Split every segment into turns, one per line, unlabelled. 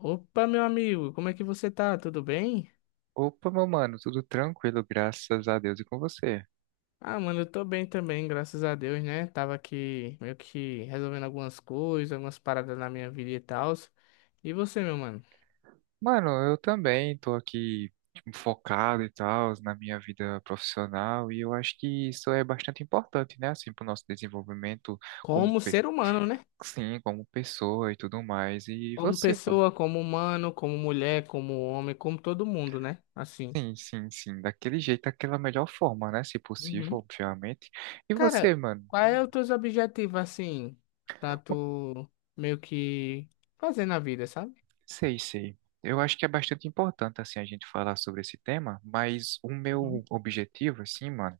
Opa, meu amigo, como é que você tá? Tudo bem?
Opa, meu mano, tudo tranquilo, graças a Deus e com você.
Ah, mano, eu tô bem também, graças a Deus, né? Tava aqui meio que resolvendo algumas coisas, algumas paradas na minha vida e tal. E você, meu mano?
Mano, eu também tô aqui tipo, focado e tal na minha vida profissional e eu acho que isso é bastante importante, né, assim, pro nosso desenvolvimento como,
Como
pe-
ser humano, né?
sim, como pessoa e tudo mais. E
Como
você, mano?
pessoa, como humano, como mulher, como homem, como todo mundo, né? Assim.
Sim, sim, sim, daquele jeito, daquela melhor forma, né, se possível,
Uhum.
obviamente. E você,
Cara,
mano?
quais
Hum.
são os teus objetivos, assim, pra tu meio que fazer na vida, sabe?
Sei, sei. Eu acho que é bastante importante assim a gente falar sobre esse tema, mas o meu
Uhum.
objetivo assim, mano,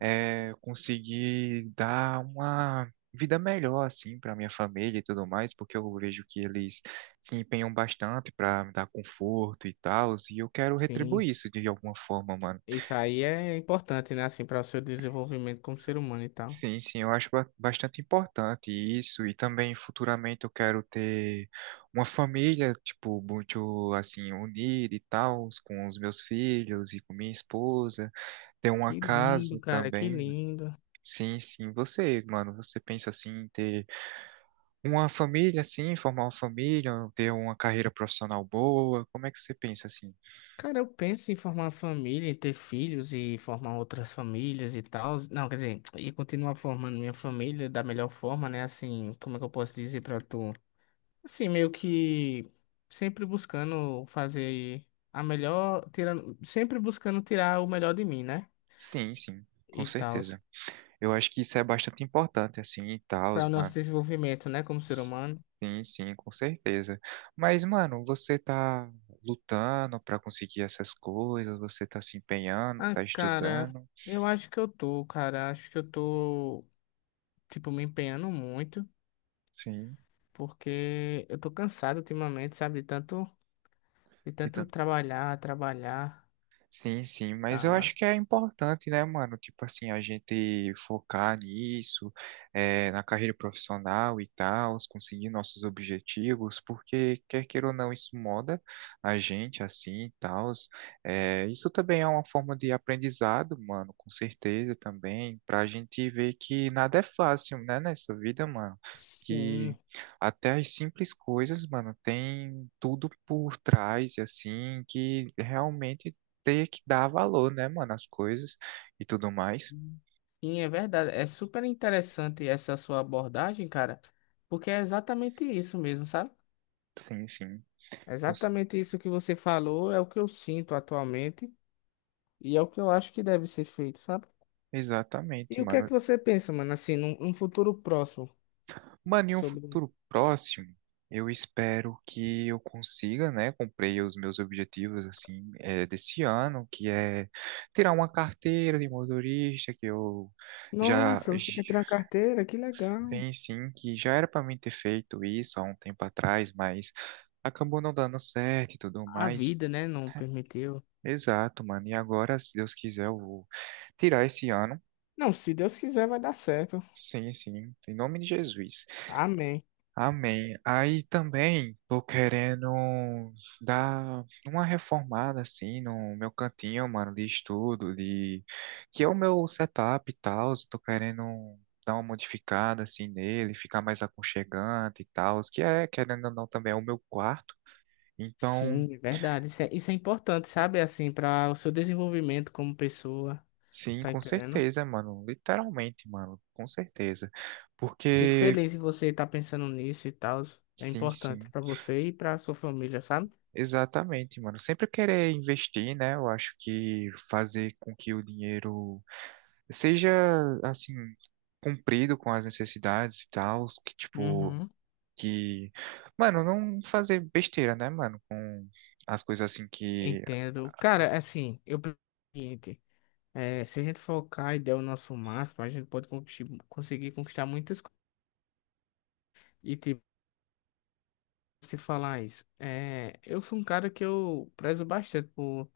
é, conseguir dar uma vida melhor assim para minha família e tudo mais, porque eu vejo que eles se empenham bastante para me dar conforto e tal, e eu quero
Sim.
retribuir isso de alguma forma, mano.
Isso aí é importante, né? Assim, para o seu desenvolvimento como ser humano e tal.
Sim, sim, eu acho bastante importante isso, e também futuramente eu quero ter uma família, tipo, muito assim, unida e tal, com os meus filhos e com minha esposa, ter uma casa
Que
também.
lindo.
Sim, sim, você, mano, você pensa assim em ter uma família, assim, formar uma família, ter uma carreira profissional boa, como é que você pensa assim?
Cara, eu penso em formar uma família, em ter filhos e formar outras famílias e tal. Não, quer dizer, e continuar formando minha família da melhor forma, né? Assim, como é que eu posso dizer pra tu? Assim, meio que sempre buscando fazer a melhor, tirando, sempre buscando tirar o melhor de mim, né?
Sim, sim, com
E tal,
certeza. Eu acho que isso é bastante importante, assim, e tal,
para o nosso
mano.
desenvolvimento, né, como ser humano.
Sim, sim, com certeza. Mas, mano, você tá lutando pra conseguir essas coisas, você tá se empenhando,
Ah,
tá
cara,
estudando,
eu acho que eu tô, cara. Acho que eu tô, tipo, me empenhando muito,
sim.
porque eu tô cansado ultimamente, sabe? De tanto trabalhar, trabalhar,
Sim, sim, mas eu
tá?
acho que é importante, né, mano? Tipo assim, a gente focar nisso, na carreira profissional e tal, conseguir nossos objetivos, porque quer queira ou não, isso moda a gente assim e tal. Isso também é uma forma de aprendizado, mano, com certeza também, pra gente ver que nada é fácil, né, nessa vida, mano. Que
Sim.
até as simples coisas, mano, tem tudo por trás, assim, que realmente ter que dar valor, né, mano, às coisas e tudo mais.
Sim, é verdade. É super interessante essa sua abordagem, cara, porque é exatamente isso mesmo, sabe?
Sim, sim.
É
cons-
exatamente isso que você falou é o que eu sinto atualmente e é o que eu acho que deve ser feito, sabe?
Exatamente,
E o que é
mano.
que você pensa, mano, assim, num futuro próximo?
Mano, em um
Sobre
futuro próximo, eu espero que eu consiga, né, cumprir os meus objetivos, assim, desse ano, que é tirar uma carteira de motorista, que eu já,
Nossa, você quer tirar uma carteira? Que legal.
sim, sim, que já era para mim ter feito isso há um tempo atrás, mas acabou não dando certo e tudo
A
mais.
vida, né, não permitiu.
Exato, mano. E agora, se Deus quiser, eu vou tirar esse ano.
Não, se Deus quiser, vai dar certo.
Sim, sim. Em nome de Jesus.
Amém.
Amém. Aí também tô querendo dar uma reformada assim no meu cantinho, mano, de estudo, de que é o meu setup e tal. Tô querendo dar uma modificada assim nele, ficar mais aconchegante e tal, que é, querendo ou não, também é o meu quarto. Então,
Sim, é verdade. Isso é importante, sabe? Assim, para o seu desenvolvimento como pessoa,
sim,
tá
com
entendendo?
certeza, mano. Literalmente, mano, com certeza.
Fico
Porque.
feliz em você estar pensando nisso e tal. É
Sim,
importante
sim.
para você e para sua família, sabe?
Exatamente, mano. Sempre querer investir, né? Eu acho que fazer com que o dinheiro seja, assim, cumprido com as necessidades e tal, que tipo,
Uhum.
que, mano, não fazer besteira, né, mano, com as coisas assim que.
Entendo. Cara, assim, eu penso o seguinte, é, se a gente focar e der o nosso máximo, a gente pode conquistar, conseguir conquistar muitas coisas. Se falar isso. É, eu sou um cara que eu prezo bastante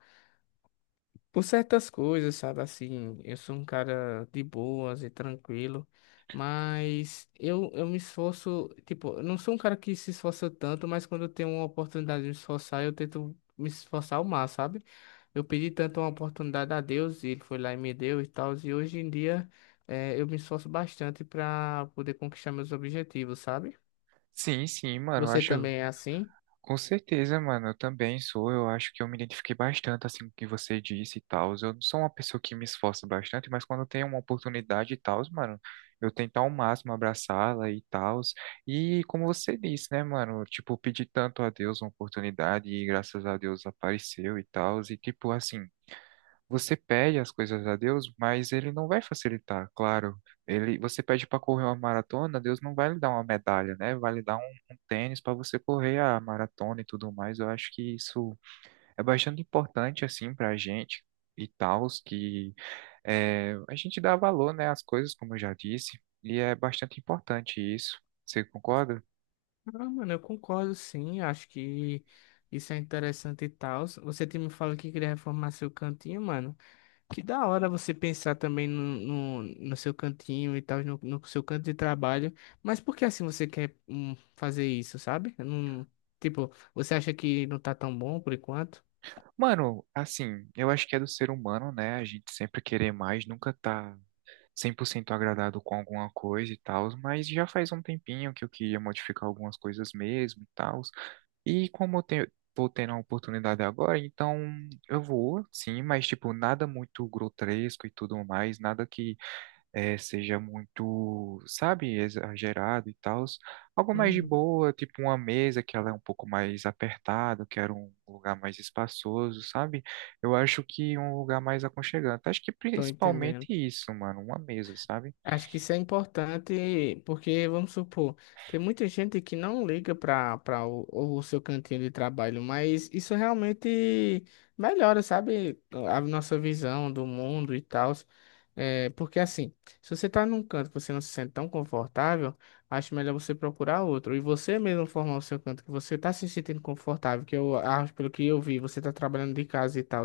por certas coisas, sabe? Assim, eu sou um cara de boas e tranquilo, mas eu me esforço, tipo, eu não sou um cara que se esforça tanto, mas quando eu tenho uma oportunidade de me esforçar, eu tento me esforçar ao máximo, sabe? Eu pedi tanto uma oportunidade a Deus e ele foi lá e me deu e tal, e hoje em dia é, eu me esforço bastante para poder conquistar meus objetivos, sabe?
Sim, sim, mano. Eu
Você
acho.
também é assim?
Com certeza, mano, eu também sou. Eu acho que eu me identifiquei bastante assim com o que você disse e tal. Eu não sou uma pessoa que me esforça bastante, mas quando eu tenho uma oportunidade e tal, mano, eu tento ao máximo abraçá-la e tal. E como você disse, né, mano, tipo, eu pedi tanto a Deus uma oportunidade e graças a Deus apareceu e tal. E tipo assim, você pede as coisas a Deus, mas ele não vai facilitar, claro. Ele, você pede para correr uma maratona, Deus não vai lhe dar uma medalha, né? Vai lhe dar um tênis para você correr a maratona e tudo mais. Eu acho que isso é bastante importante assim para a gente e tal, que é, a gente dá valor, né, às coisas, como eu já disse, e é bastante importante isso. Você concorda?
Ah, mano, eu concordo sim, acho que isso é interessante e tal. Você tinha me falado que queria reformar seu cantinho, mano. Que da hora você pensar também no seu cantinho e tal, no seu canto de trabalho. Mas por que assim você quer fazer isso, sabe? Eu não, tipo, você acha que não tá tão bom por enquanto?
Mano, assim, eu acho que é do ser humano, né? A gente sempre querer mais, nunca tá 100% agradado com alguma coisa e tal, mas já faz um tempinho que eu queria modificar algumas coisas mesmo e tal. E como eu tenho, tô tendo a oportunidade agora, então eu vou, sim, mas tipo, nada muito grotesco e tudo mais, nada que seja muito, sabe, exagerado e tal. Algo mais de
Uhum.
boa, tipo uma mesa que ela é um pouco mais apertada, eu quero um lugar mais espaçoso, sabe? Eu acho que um lugar mais aconchegante. Acho que
Tô
principalmente
entendendo.
isso, mano, uma mesa, sabe?
Acho que isso é importante porque, vamos supor, tem muita gente que não liga para o seu cantinho de trabalho, mas isso realmente melhora, sabe, a nossa visão do mundo e tal. É, porque assim, se você tá num canto que você não se sente tão confortável, acho melhor você procurar outro. E você mesmo formar o seu canto que você tá se sentindo confortável, que eu acho, pelo que eu vi, você tá trabalhando de casa e tal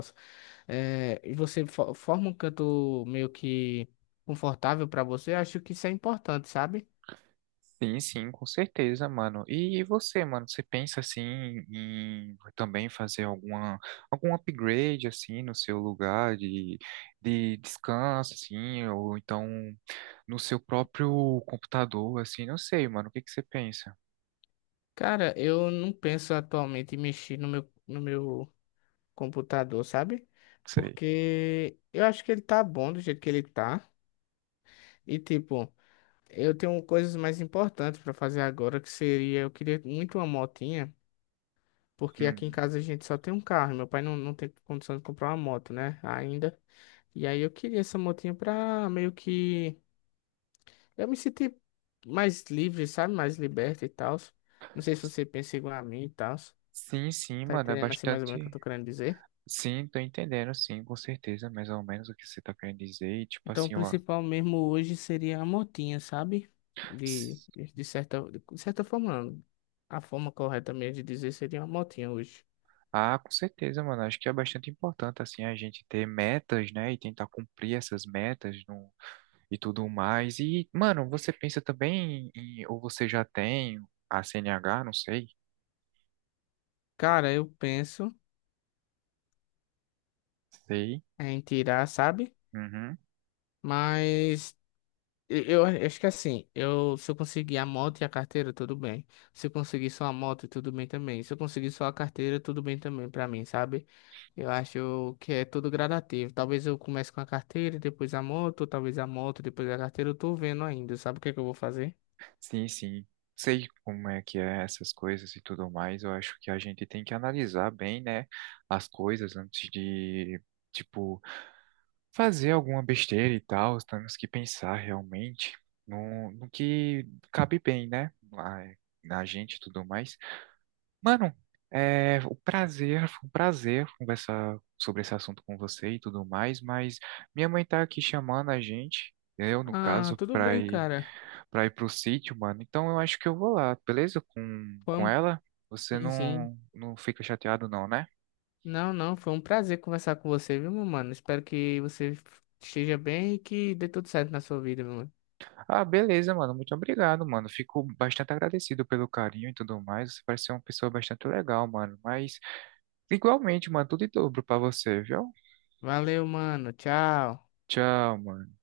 é, e você forma um canto meio que confortável pra você, acho que isso é importante, sabe?
Sim, sim, com certeza, mano. E você, mano, você pensa assim em também fazer algum upgrade assim no seu lugar de descanso, assim, ou então no seu próprio computador, assim, não sei, mano, o que que você pensa?
Cara, eu não penso atualmente em mexer no meu, no meu computador, sabe?
Sei.
Porque eu acho que ele tá bom do jeito que ele tá. E tipo, eu tenho coisas mais importantes pra fazer agora, que seria, eu queria muito uma motinha, porque aqui em
Hum.
casa a gente só tem um carro, meu pai não tem condição de comprar uma moto, né? Ainda. E aí eu queria essa motinha pra meio que eu me senti mais livre, sabe? Mais liberta e tal. Não sei se você pensa igual a mim e tal.
Sim, sim,
Tá
mano, é
entendendo assim mais ou menos o que eu
bastante.
tô querendo dizer?
Sim, tô entendendo, sim, com certeza, mais ou menos o que você tá querendo dizer. E, tipo
Então, o
assim, ó.
principal mesmo hoje seria a motinha, sabe? De, de certa, de certa forma, não. A forma correta mesmo de dizer seria uma motinha hoje.
Ah, com certeza, mano. Acho que é bastante importante, assim, a gente ter metas, né? E tentar cumprir essas metas no. E tudo mais. E, mano, você pensa também em. Ou você já tem a CNH? Não sei.
Cara, eu penso
Sei.
em tirar, sabe?
Uhum.
Mas eu acho que assim, eu, se eu conseguir a moto e a carteira, tudo bem. Se eu conseguir só a moto, tudo bem também. Se eu conseguir só a carteira, tudo bem também pra mim, sabe? Eu acho que é tudo gradativo. Talvez eu comece com a carteira e depois a moto, talvez a moto, depois a carteira. Eu tô vendo ainda, sabe o que é que eu vou fazer?
Sim, sim. Sei como é que é essas coisas e tudo mais. Eu acho que a gente tem que analisar bem, né? As coisas antes de, tipo, fazer alguma besteira e tal, temos que pensar realmente no que cabe bem, né? Na gente e tudo mais. Mano, foi um prazer conversar sobre esse assunto com você e tudo mais, mas minha mãe tá aqui chamando a gente, eu no
Ah,
caso,
tudo
pra
bem,
ir,
cara.
pro sítio, mano. Então eu acho que eu vou lá, beleza? Com,
Foi
com
um...
ela, você
Sim, sim.
não, não fica chateado não, né?
Não, não, foi um prazer conversar com você, viu, meu mano? Espero que você esteja bem e que dê tudo certo na sua vida, meu mano.
Ah, beleza, mano. Muito obrigado, mano. Fico bastante agradecido pelo carinho e tudo mais. Você parece ser uma pessoa bastante legal, mano. Mas, igualmente, mano, tudo em dobro pra você, viu?
Valeu, mano. Tchau.
Tchau, mano.